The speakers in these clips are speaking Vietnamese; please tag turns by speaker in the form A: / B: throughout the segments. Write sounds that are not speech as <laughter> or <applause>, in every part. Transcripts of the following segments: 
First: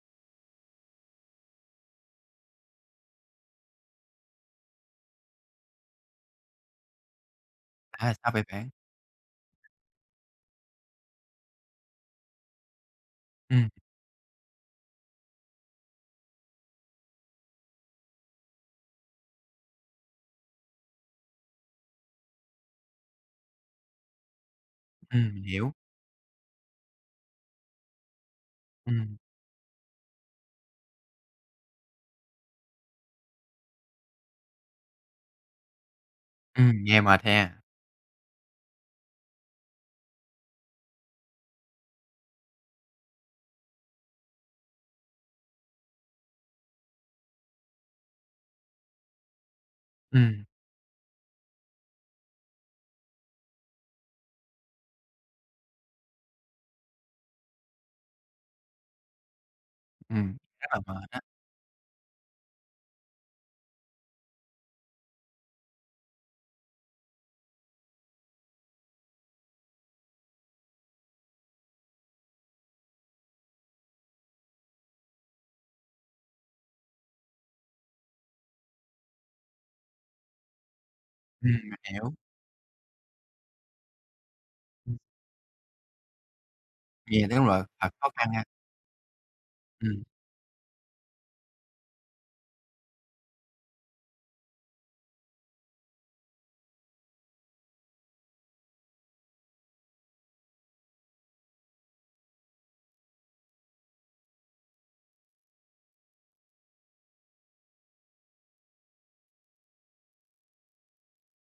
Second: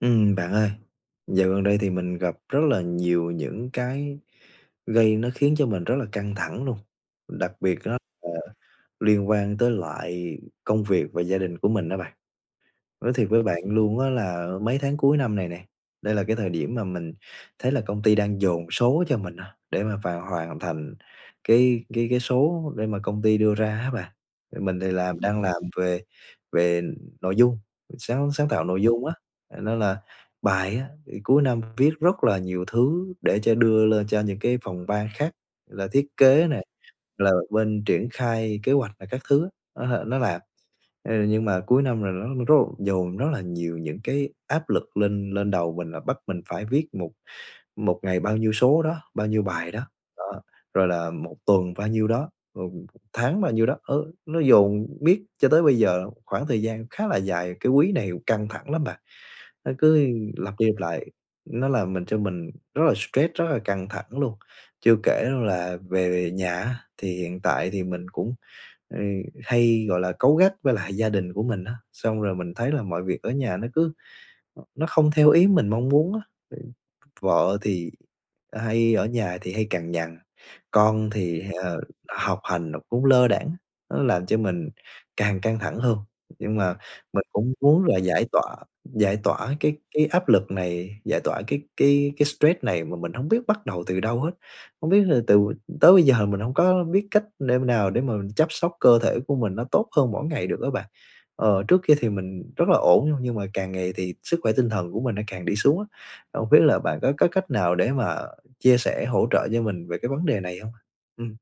A: Ừm. Bạn ơi, dạo gần đây thì mình gặp rất là nhiều những cái gây nó khiến cho mình rất là căng thẳng luôn, đặc biệt đó
B: À,
A: là
B: sao vậy bạn?
A: liên quan tới lại công việc và gia đình của mình đó bạn. Nói thiệt với bạn
B: Ừm.
A: luôn á là mấy tháng cuối năm này nè, đây là cái thời điểm mà mình thấy là công ty đang dồn số cho mình á, để mà vào hoàn thành cái cái cái số để mà công ty đưa ra á bạn. Mình thì làm
B: Ừm.
A: đang
B: Mình
A: làm
B: hiểu.
A: về về nội dung sáng sáng tạo nội dung á,
B: Ừm.
A: nên là bài á thì cuối năm viết rất là nhiều thứ để trên đưa lên cho những cái phòng ban khác, là thiết kế này,
B: Ừm. Nghe mệt
A: là
B: nha!
A: bên triển khai kế hoạch này các thứ á, nó nó làm. Ờ, nhưng mà cuối năm là nó rất là dồn rất là nhiều những cái áp lực lên lên đầu mình, là bắt mình phải viết một một ngày bao nhiêu số đó, bao nhiêu bài đó, đó,
B: Ừm.
A: rồi là 1 tuần bao nhiêu đó, rồi 1 tháng bao nhiêu đó. Ờ, nó dồn miết cho tới bây giờ khoảng thời gian khá là dài, cái quý này căng thẳng lắm bạn, nó cứ
B: Ừm.
A: lặp đi
B: Rất
A: lặp
B: là
A: lại,
B: mệt á!
A: nó làm mình cho mình rất là stress, rất là căng thẳng luôn. Chưa kể là về nhà á, thì hiện tại thì mình cũng, ừ, hay, gọi là, cáu gắt với lại gia đình của mình á, xong rồi mình thấy là mọi việc ở nhà nó cứ nó không theo ý mình mong muốn á. Vợ thì hay ở nhà thì hay cằn nhằn, con thì,
B: Ừm. Mình
A: ờ,
B: hiểu.
A: học hành nó cũng lơ đãng, nó làm cho mình càng căng thẳng hơn. Nhưng mà
B: Vây
A: mình
B: là đúng
A: cũng
B: rồi,
A: muốn
B: thật
A: là
B: khó
A: giải
B: khăn ha!
A: tỏa giải tỏa cái
B: Ừm.
A: cái áp lực này, giải tỏa cái cái cái stress này mà mình hổng biết bắt đầu từ đâu hết. Không biết là từ tới bây giờ mình hông có biết cách đêm nào để mà chăm sóc cơ thể của mình nó tốt hơn mỗi ngày được á bạn. Ờ, trước kia thì mình rất là ổn nha, nhưng mà càng ngày thì sức khỏe tinh thần của mình nó càng đi xuống á, không biết là bạn có có cách nào để mà chia sẻ hỗ trợ cho mình về cái vấn đề này hông? Ừm.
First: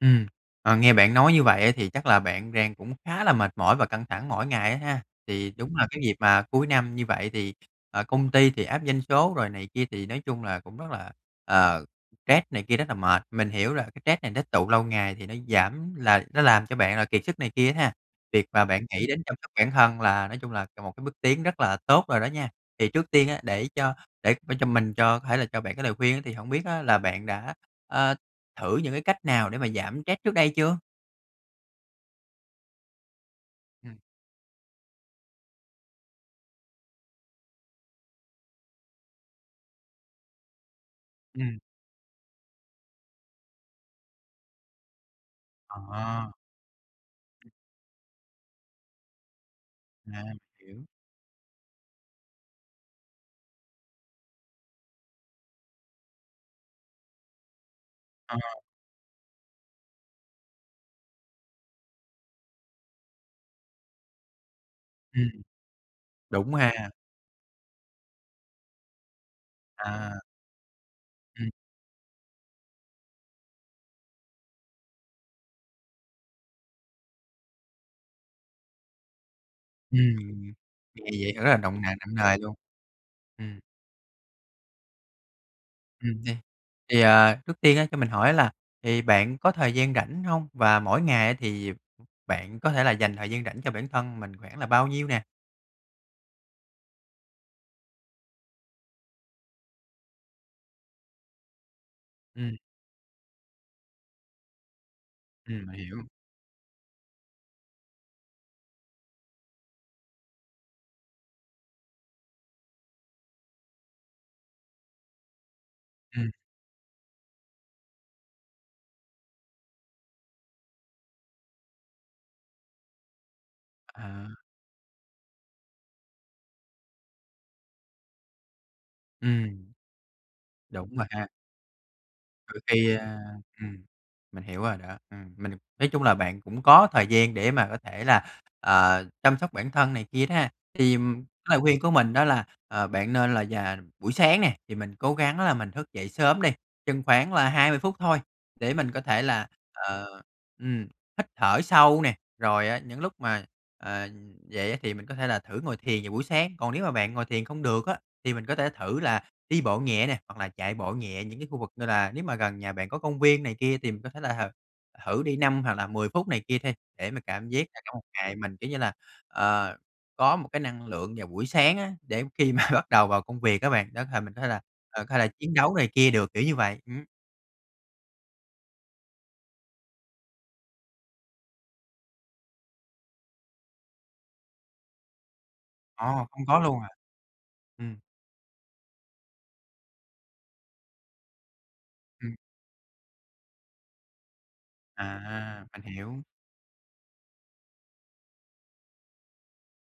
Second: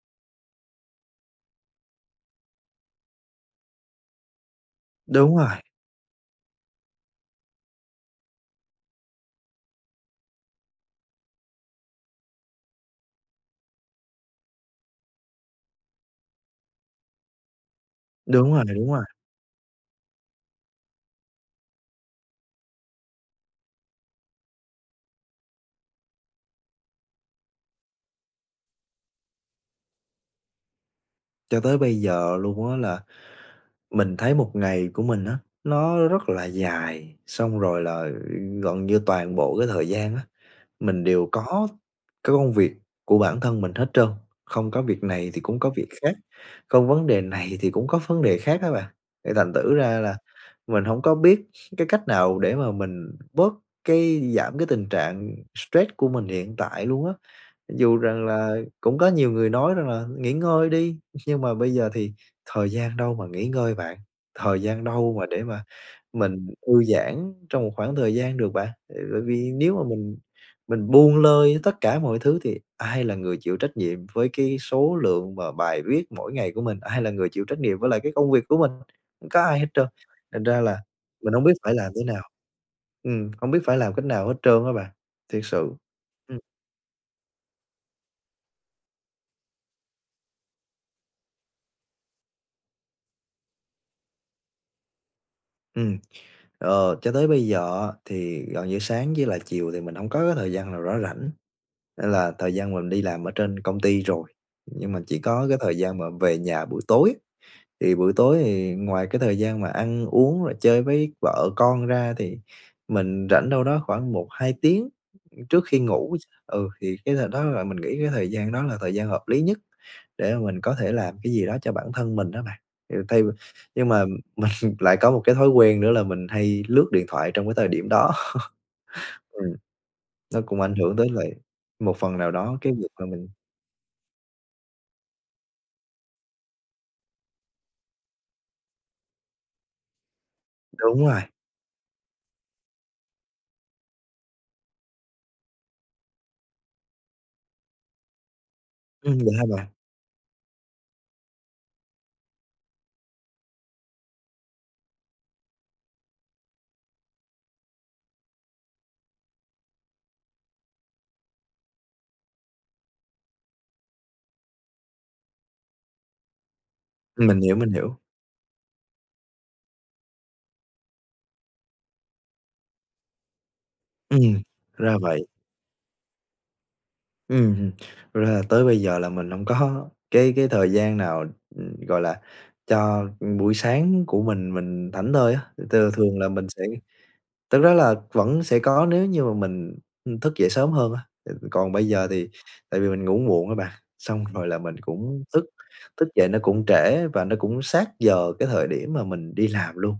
B: Ừm. À, nghe bạn nói như vậy á thì chắc là bạn đang cũng khá là mệt mỏi và căng thẳng mỗi ngày á ha?
A: Đúng
B: Thì
A: rồi.
B: đúng là cái việc mà cuối năm như vậy thì, ờ, công ty thì áp doanh số rồi này kia thì nói chung là cũng rất là, ờ, stress này kia, rất là mệt. Mình hiểu là cái stress này nó tụ lâu ngày thì nó giảm là nó làm cho bạn là kiệt sức này kia á ha, việc
A: Đúng
B: mà
A: rồi, à,
B: bạn
A: đúng rồi.
B: nghĩ đến chăm sóc bản thân là nói chung là một cái bước tiến rất là tốt rồi đó nha. Thì trước tiên á để cho để để cho mình cho có thể là cho bạn cái lời khuyên á thì hổng biết á là bạn đã, a, thử những cái cách nào để mà giảm stress trước đây chưa?
A: Cho tới bây giờ luôn á là
B: Ừm.
A: mình thấy một ngày của mình á nó rất là dài, xong rồi là gần như toàn bộ cái thời gian á, mình đều
B: Ừm
A: có cái công việc của bản thân mình hết trơn, không có việc này thì cũng có việc khác,
B: À!
A: không vấn đề này thì cũng có vấn đề khác á bạn, thì thành thử ra là
B: À,
A: mình
B: hiểu.
A: hổng có biết cái cách nào để mà mình bớt cái giảm cái tình trạng stress của mình hiện tại luôn á. Dù rằng
B: Ờ.
A: là cũng có nhiều người nói rằng là nghỉ ngơi đi, <laughs> nhưng mà bây giờ thì thời gian đâu mà nghỉ ngơi bạn, thời gian đâu mà
B: Ừm.
A: để mà mình
B: Đúng
A: thư
B: ha.
A: giãn trong một khoảng thời gian được bạn? À, tại vì nếu mà mình
B: À.
A: mình buông
B: Ừm.
A: lơi tất cả mọi thứ thì ai là người chịu trách nhiệm với cái số lượng và bài viết mỗi ngày của mình, ai là người chịu trách nhiệm với lại cái công việc của mình có ai hết trơn, thành
B: Ừm,
A: ra là
B: thì vậy
A: mình
B: thật
A: hông
B: ra rất
A: biết
B: là
A: phải
B: động
A: làm
B: nặng
A: thế
B: nặng
A: nào
B: nề luôn.
A: ừm, hổng
B: Ừm.
A: biết phải làm cách nào hết trơn á bạn, thiệt sự!
B: Ừm, nè,
A: Ừm.
B: thì, ờ, trước tiên á cho mình hỏi á là thì bạn có thời gian rảnh hông và mỗi ngày á, thì bạn có thể là dành thời gian rảnh cho bản thân mình khoảng là bao nhiêu nè?
A: Ừm, ờ, cho tới bây giờ á thì gần như sáng với lại chiều thì mình hông có cái thời gian nào nó rảnh, nên là thời
B: Ừm.
A: gian mà mình đi làm ở trên công ty rồi, nhưng mà chỉ có cái
B: Ừm,
A: thời
B: mình hiểu.
A: gian mà về nhà buổi tối, thì buổi tối thì ngoài cái thời gian mà ăn uống và chơi với vợ con ra thì mình rảnh đâu đó khoảng 1-2 tiếng trước khi ngủ.
B: Ừm.
A: Ừ, thì cái thời đó là mình nghĩ cái thời gian đó là thời gian hợp lý nhất để mà mình có thể làm cái gì đó cho bản thân mình á bạn. Kiểu thay nhưng mà
B: À.
A: mình lại có một cái thói quen nữa là mình hay lướt điện thoại trong cái thời điểm đó. Ừm,
B: Ừm.
A: nó cũng ảnh
B: Đúng
A: hưởng
B: rồi
A: tới
B: ha.
A: lại một phần nào đó
B: Đôi
A: cái việc
B: khi,
A: mà
B: à,
A: mình
B: ừm, mình hiểu rồi đó. Ừm, mình nói chung là bạn cũng có thời gian để mà có thể là, ờ, chăm sóc bản thân này kia đó ha. Thì
A: Đúng rồi.
B: cái lời khuyên của mình đó là, ờ, bạn nên là dà buổi sáng nè, thì mình cố gắng là mình thức dậy sớm đi, chừng khoảng là 20 phút thôi để mình có
A: Ừm,
B: thể
A: vậy hả
B: là,
A: bạn?
B: ờ, ừm, hít thở sâu nè. Rồi á những lúc mà, ờ, dậy á thì mình có thể là thử ngồi thiền vào buổi sáng, còn nếu mà bạn ngồi thiền không được á thì mình có thể thử là đi bộ nhẹ nè, hoặc là chạy bộ nhẹ những cái khu vực như là nếu mà gần nhà bạn có công viên này kia, thì mình có thể là thử đi 5 hoặc là 10 phút này kia đi, để mình
A: Mình
B: cảm
A: hiểu,
B: giác
A: mình
B: là trong
A: hiểu.
B: một ngày mình, kiểu như là, ờ, có một cái năng lượng vào buổi sáng á, để khi mà bắt đầu vào công việc á bạn, đó thể mình
A: Ừm,
B: thế là,
A: ra
B: ờ, hay là
A: vậy.
B: chiến đấu này kia được, kiểu như vậy, ừm.
A: Ừm, ừm. Thật ra là tới bây giờ là mình hông có cái cái thời gian nào gọi là cho buổi sáng của mình mình thảnh thơi á. Thật ra là thường
B: Ồ,
A: là mình
B: không có
A: sẽ
B: luôn à?
A: thực ra là
B: Ừm.
A: vẫn sẽ có nếu như mà mình, ưm, thức dậy sớm hơn á, còn bây giờ thì
B: Ừm.
A: tại vì mình ngủ muộn á bạn, xong rồi là mình cũng thức
B: À, mình
A: thức
B: hiểu.
A: dậy nó cũng trễ và nó cũng sát giờ cái thời điểm mà mình đi làm luôn.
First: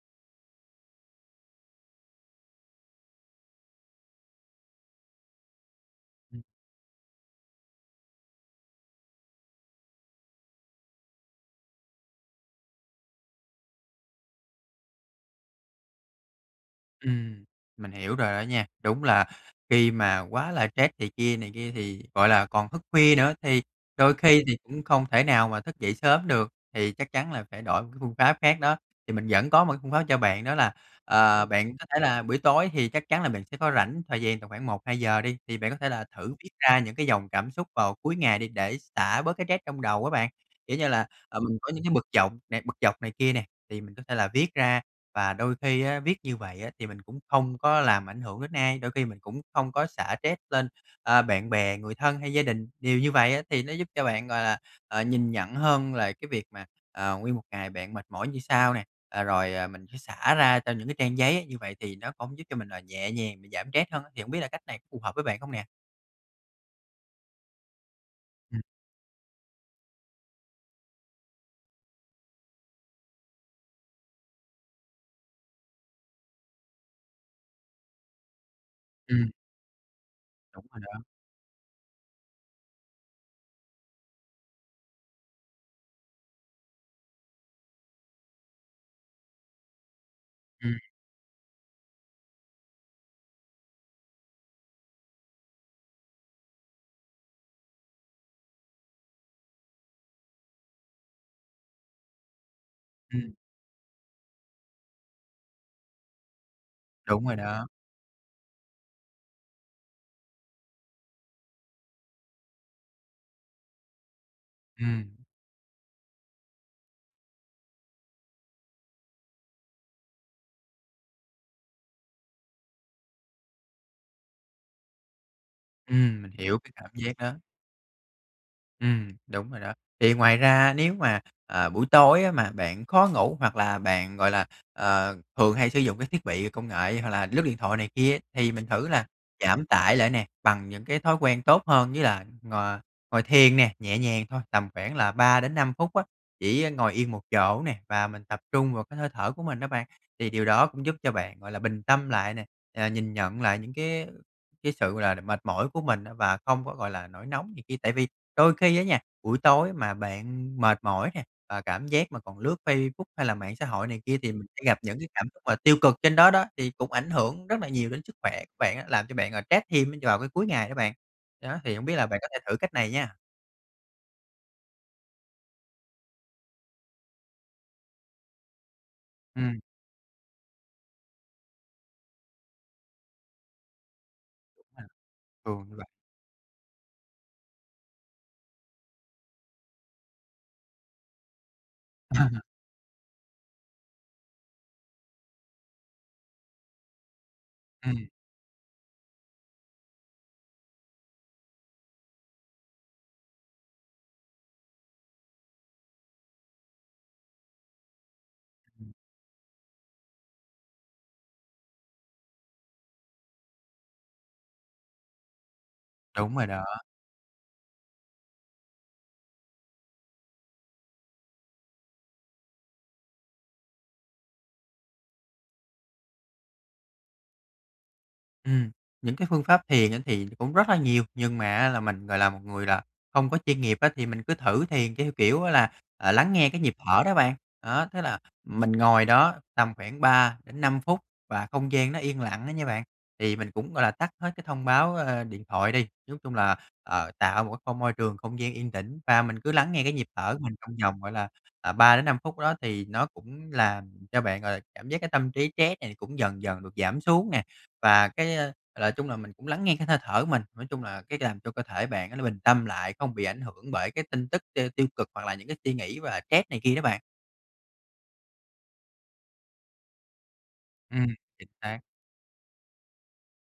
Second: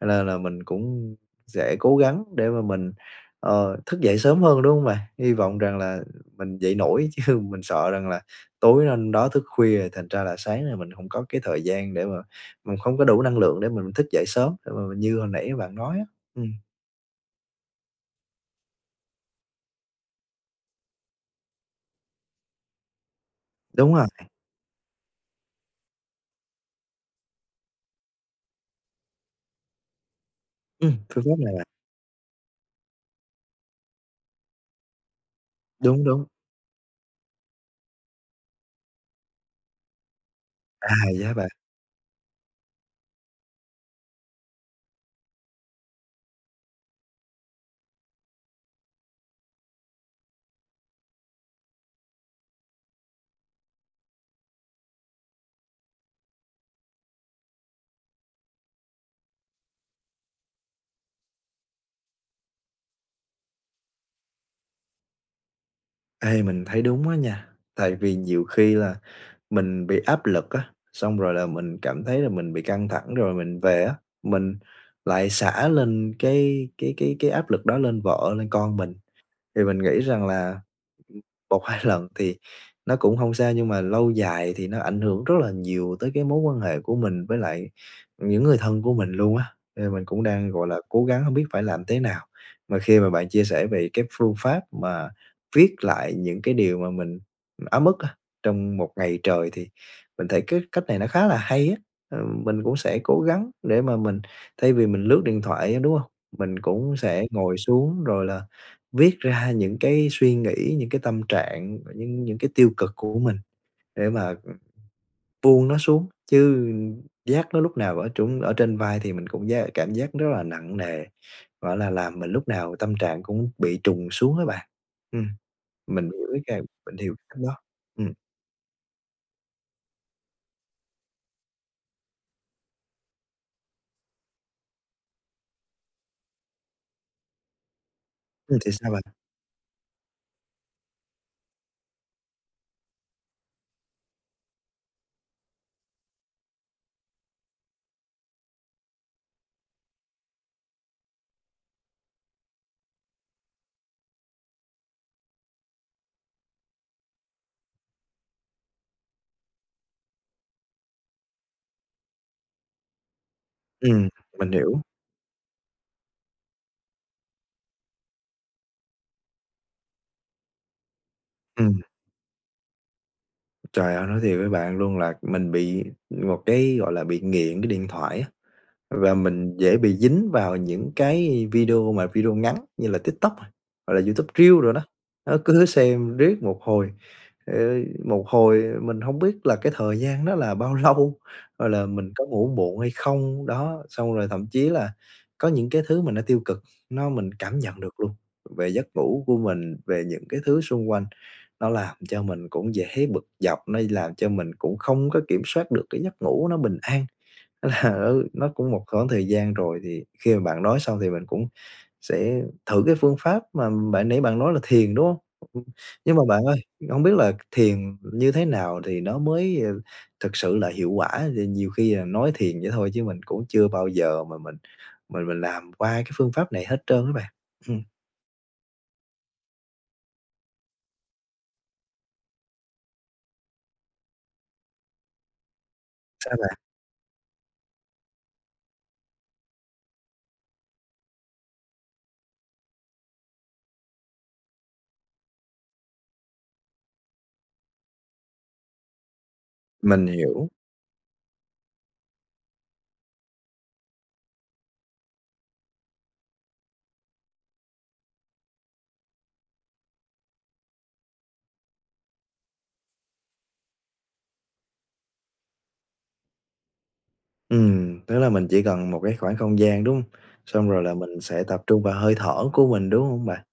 A: Cho nên là mình cũng sẽ cố gắng để mà mình, ờ, thức dậy sớm hơn, đúng hông bạn? Hy vọng rằng là mình dậy nổi, chứ mình sợ rằng là tối hôm đó thức khuya rồi thành ra là sáng là mình hông có cái thời gian để mà mình hông có đủ năng lượng để mình thức dậy sớm, để mà mình như hồi nãy bạn nói á, ừm.
B: Ừm, mình hiểu rồi đó nha. Đúng là khi mà quá là stress này kia này kia thì gọi là, còn thức khuya nữa thì
A: Đúng rồi.
B: đôi khi thì cũng không thể nào mà thức dậy sớm được, thì chắc chắn là phải đổi một cái phương pháp khác đó, thì mình vẫn có một cái phương pháp cho bạn đó là,
A: Ừm, phương pháp
B: ờ,
A: nào bạn?
B: bạn có thể là buổi tối thì chắc chắn là bạn sẽ có rảnh thời gian tầm khoảng 1-2 giờ đi, thì bạn có thể là
A: Đúng, đúng.
B: thử viết ra những cái dòng cảm xúc vào cuối ngày đi để xả bớt cái stress trong đầu á bạn. Kiểu như
A: À,
B: là,
A: vậy hả
B: ờ,
A: bạn?
B: mình có những cái bực dọc bực dọc này kia nè, thì mình có thể là viết ra và đôi khi á, viết như vậy á thì mình cũng không có làm ảnh hưởng đến ai, đôi khi mình cũng không có xả stress lên, ơ, bạn bè, người thân hay gia đình. Điều như vậy á thì nó giúp cho bạn, gọi là, ờ, nhìn nhận hơn là cái việc mà, ờ, nguyên một ngày bạn mệt mỏi như sao nè, ờ, rồi mình phải xả ra cho những cái trang giấy như vậy thì nó cũng giúp cho mình là nhẹ nhàng, giảm stress hơn á, thì hổng biết là cách này có phù hợp với bạn không nè?
A: Ê, mình thấy đúng á nha, tại vì nhiều
B: Ừm.
A: khi là mình bị áp lực á, xong rồi là mình cảm thấy là mình bị căng thẳng rồi mình về á mình lại xả lên cái cái cái cái áp lực đó lên vợ, lên con mình.
B: Ừm.
A: Thì mình nghĩ rằng là
B: Đúng rồi đó.
A: 1-2 lần thì nó cũng hông sao nhưng mà lâu dài thì nó ảnh hưởng rất là nhiều tới cái mối quan hệ của mình với lại những người thân của mình luôn á, nên mình cũng đang, gọi
B: Ừm.
A: là, cố gắng hông biết phải làm thế nào. Mà khi mà bạn chia sẻ về cái phương pháp mà viết lại những cái điều mà mình ấm ức á, trong một ngày trời thì mình thấy cái cách này nó khá là hay á, ờ, mình cũng sẽ cố
B: Ừm.
A: gắng để mà mình thay vì mình lướt điện thoại á, đúng hông? Mình cũng sẽ
B: Đúng rồi
A: ngồi
B: đó.
A: xuống rồi là viết ra những cái suy nghĩ, những cái tâm trạng, những những cái tiêu cực của mình để mà
B: Ừm.
A: buông nó xuống, chứ vác nó lúc nào ở trên ở trên vai thì mình cũng giác cảm giác rất là nặng nề, gọi là, làm mình lúc nào tâm trạng cũng bị trùng xuống á bạn. Ừm, mình
B: Ừm,
A: hiểu
B: mình
A: cái
B: hiểu
A: cam
B: cái cảm
A: mình hiểu
B: giác đó.
A: cảnh đó, ừm.
B: Ừm, đúng rồi đó. Thì ngoài ra nếu mà, à, buổi tối á mà bạn khó ngủ hoặc là bạn, gọi là, ờ, thường hay sử dụng cái thiết bị công nghệ hoặc là lướt điện thoại này kia, thì
A: Ừ,
B: mình
A: thì
B: thử
A: sao
B: là
A: bạn?
B: giảm tải lại nè, bằng những cái thói quen tốt hơn như là ngồi ngồi thiền nè, nhẹ nhàng, thôi tầm khoảng là 3-5 phút á, chỉ á ngồi yên một chỗ nè và mình tập trung vào cái hơi thở của mình đó bạn. Thì điều đó cũng giúp cho bạn, gọi là, bình tâm lại nè, ờ, nhìn nhận lại những cái cái sự, gọi là, mệt mỏi của mình á và không có, gọi là, nổi nóng này kia. Tại vì đôi khi á nha, buổi tối mà bạn mệt mỏi nè và cảm giác mà còn lướt Facebook hay là mạng xã hội này
A: Ừm,
B: kia thì m
A: mình
B: sẽ gặp
A: hiểu.
B: những cái cảm xúc mà tiêu cực trên đó đó, thì cũng ảnh hưởng rất là nhiều đến sức khỏe bạn á, làm cho bạn, à, stress thêm á vào cái cuối ngày đó bạn, đó, thì
A: Ừm.
B: hông biết là bạn có thể thử cách này nha!
A: Trời ơi, nói thiệt với bạn luôn là mình bị một cái, gọi là, bị nghiện cái điện thoại á và mình
B: Ừm.
A: dễ bị dính vào những cái video mà video ngắn như là TikTok, hoặc là YouTube Reels đồ đó.
B: À,
A: Đó,
B: ừ,
A: cứ lướt
B: như vậy.
A: xem riết một hồi, ờ, một hồi mình hông biết là cái thời gian đó là bao lâu, hoặc là mình có
B: À.
A: ngủ muộn hay không, đó, xong rồi thậm chí là có những cái thứ mà nó tiêu cực nó mình cảm nhận được
B: Ừm.
A: luôn, về giấc ngủ của mình, về những cái thứ xung quanh, nó làm cho mình cũng dễ bực dọc, nó làm cho mình cũng không có kiểm soát được cái giấc ngủ nó bình an. Là nó nó cũng một khoảng thời gian rồi, thì khi mà bạn nói xong thì mình cũng sẽ thử cái phương pháp mà bạn nãy bạn nói là thiền, đúng không? Nhưng mà
B: Đúng
A: bạn
B: rồi
A: ơi,
B: đó.
A: hông biết là thiền như thế nào thì nó mới, ờ, thực sự là hiệu quả? Ờ, nhiều khi là nói thiền vậy thôi chứ mình cũng chưa bao giờ mà mình mình mình làm qua cái phương pháp này hết trơn á bạn, ừm.
B: Ừm, những cái phương pháp thiền á thì cũng rất là nhiều nhưng mà á là mình, gọi là, một người là không có chuyên nghiệp á, thì mình cứ thử thiền theo kiểu á là, à, lắng
A: Sao
B: nghe
A: bạn?
B: cái nhịp thở đó bạn. Đó, tức là mình ngồi đó tầm khoảng 3-5 phút và không gian nó yên lặng đó nha bạn, thì mình cũng, gọi là, tắt hết cái thông báo, ơ, điện thoại đi, chiếu chung là, ờ, tạo một cái không môi trường, không gian yên tĩnh và mình cứ lắng nghe cái nhịp
A: Mình
B: thở của
A: hiểu.
B: mình trong vòng, gọi là, à, 3-5 phút đó, thì nó cũng làm cho bạn, gọi là, cảm giác cái tâm trí stress này cũng dần dần được giảm xuống nè. Và cái, a, là chung là mình cũng lắng nghe cái hơi thở của mình, nói chung là cái làm cho cơ thể bạn nó nó bình tâm lại, không bị ảnh hưởng bởi cái tin tức t tiêu cực hoặc là những cái suy nghĩ và stress này kia đó bạn.
A: Ừm, tức là mình chỉ cần một cái khoảng không gian, đúng hông? Xong rồi là
B: Ừm,
A: mình sẽ
B: chính
A: tập
B: xác.
A: trung vào hơi thở của mình, đúng hông bạn?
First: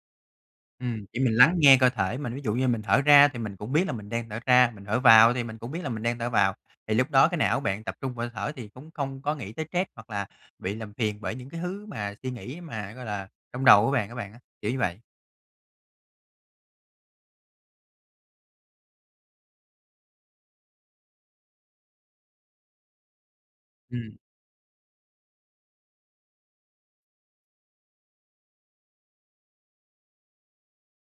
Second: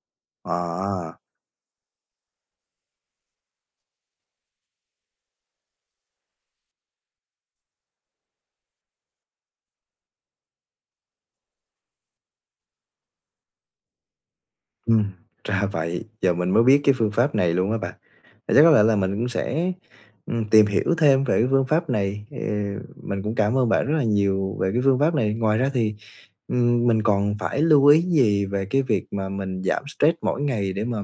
A: À!
B: Ừm, thì mình lắng nghe cơ thể mình, ví dụ như mình thở ra thì mình cũng biết là mình đang thở ra, mình thở vào ấy thì mình cũng biết là mình đang thở vào, thì lúc đó cái não bạn tập trung vào hơi thở thì cũng không có nghĩ tới stress hoặc là bị làm phiền bởi những cái thứ mà suy nghĩ mà, gọi là, trong đầu của bạn á bạn á, kiểu như vậy.
A: Ừm, ra vậy, giờ mình mới biết cái phương pháp này luôn á bạn, vậy chắc có lẽ là mình cũng sẽ, ừm, tìm hiểu thêm về cái phương pháp này, thì mình cũng cảm ơn bạn rất là
B: Ừm.
A: nhiều về cái phương pháp này. Ngoài ra thì, ừm, mình còn phải lưu ý gì về cái việc mà mình giảm stress mỗi ngày để mà,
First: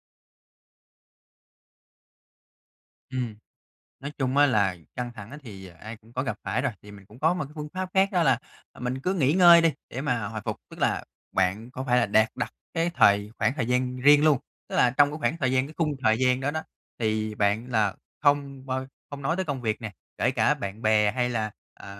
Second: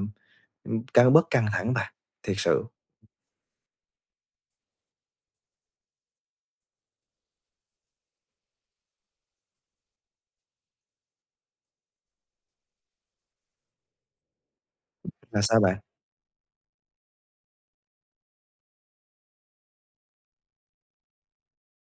A: ừ, căng bớt căng thẳng bạn? Thiệt sự
B: Ừm, nói chung á là căng thẳng á thì ai cũng có gặp phải rồi, thì mình cũng có một cái phương pháp khác đó là, ờ, mình cứ nghỉ ngơi đi để mà hồi phục. Tức là bạn có phải là đạt đặt cái thời khoảng thời gian riêng luôn, tức là trong cái khoảng
A: Là
B: thời
A: sao
B: gian, cái
A: bạn?
B: khung thời gian đó đó thì bạn là không bao không nói tới công việc nè, kể cả bạn bè hay là, ờ,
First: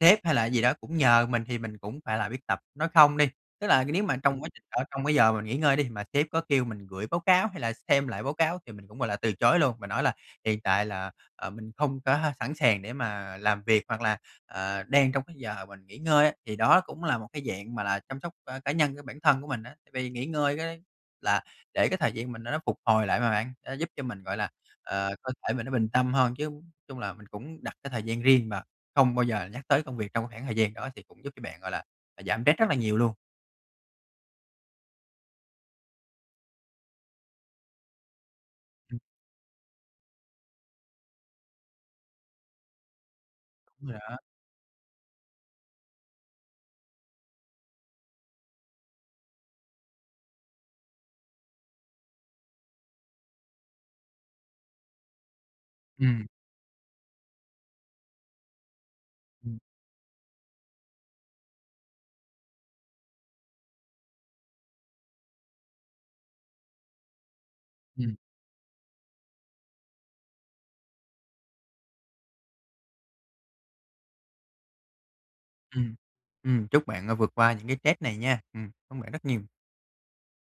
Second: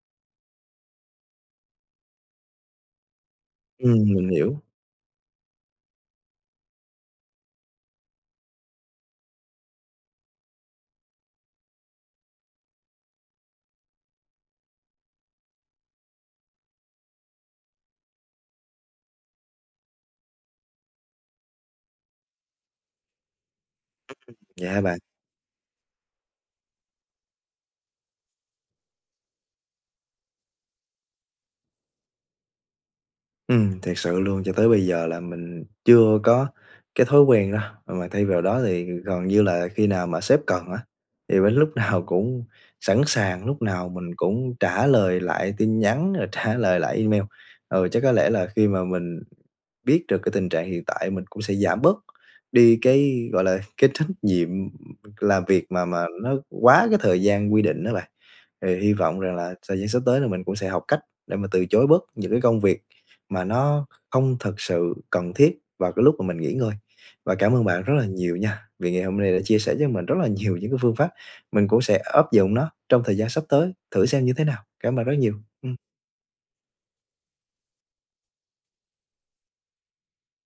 B: sếp hay là gì đó cũng nhờ mình thì mình cũng phải biết tập nói không đi. Tức là c nếu
A: Ừm,
B: mà
A: mình
B: trong quá
A: hiểu.
B: trình ở trong cái giờ mà mình nghỉ ngơi đi, mà sếp có kêu mình gửi báo báo hay là xem lại báo cáo thì mình cũng, gọi là, từ chối luôn, và nói là hiện tại là, à, mình không có h sẵn sàng để mà làm việc hoặc là, ờ, đang trong cái giờ mình nghỉ ngơi á, thì đó cũng là một cái dạng mà là chăm sóc, ơ, cá nhân của bản thân của mình á. Tại vì nghỉ ngơi cái là để cái thời gian mình nó nó phục hồi lại mà bạn, nó giúp cho mình, gọi là,
A: <unintelligible> Vậy hả bạn?
B: ờ, cơ thể mình nó bình tâm hơn, chứ chung là mình cũng đặt cái thời gian riêng và không bao giờ nhắc tới công việc trong cái khoảng thời gian đó, thì cũng giúp cho bạn, gọi là, à, giảm stress rất là nhiều luôn.
A: Ừm, thiệt sự luôn. Cho tới bây giờ là mình chưa có cái thói quen đó, mà thay vào đó thì
B: Ừm.
A: gần như là khi nào mà sếp cần á, thì mình lúc nào cũng sẵn sàng, lúc nào mình
B: Dạ.
A: cũng trả lời lại tin nhắn, rồi trả lời lại email. Ừ, chắc có lẽ là khi mà mình biết được cái tình trạng hiện tại mình cũng sẽ giảm bớt đi cái, gọi là, cái trách nhiệm, ừm, làm việc mà mà
B: Ừm.
A: nó quá cái thời gian quy định á bạn. Thì hy vọng rằng là
B: Ừm.
A: thời gian sắp tới là mình cũng sẽ học cách để mà từ chối bớt những cái công việc mà nó không thực sự cần thiết vào cái lúc mà mình nghỉ ngơi. Và cảm ơn bạn rất là
B: Ừm.
A: nhiều nha, vì ngày hôm nay đã chia sẻ cho mình rất là nhiều những cái phương pháp, mình cũng sẽ áp dụng nó trong thời gian sắp tới, thử xem như thế nào, cảm ơn rất nhiều. Ừm.
B: Ừm, ừm, chúc bạn, ơ, vượt qua những cái stress này nha. Ừm, cảm ơn bạn rất nhiều.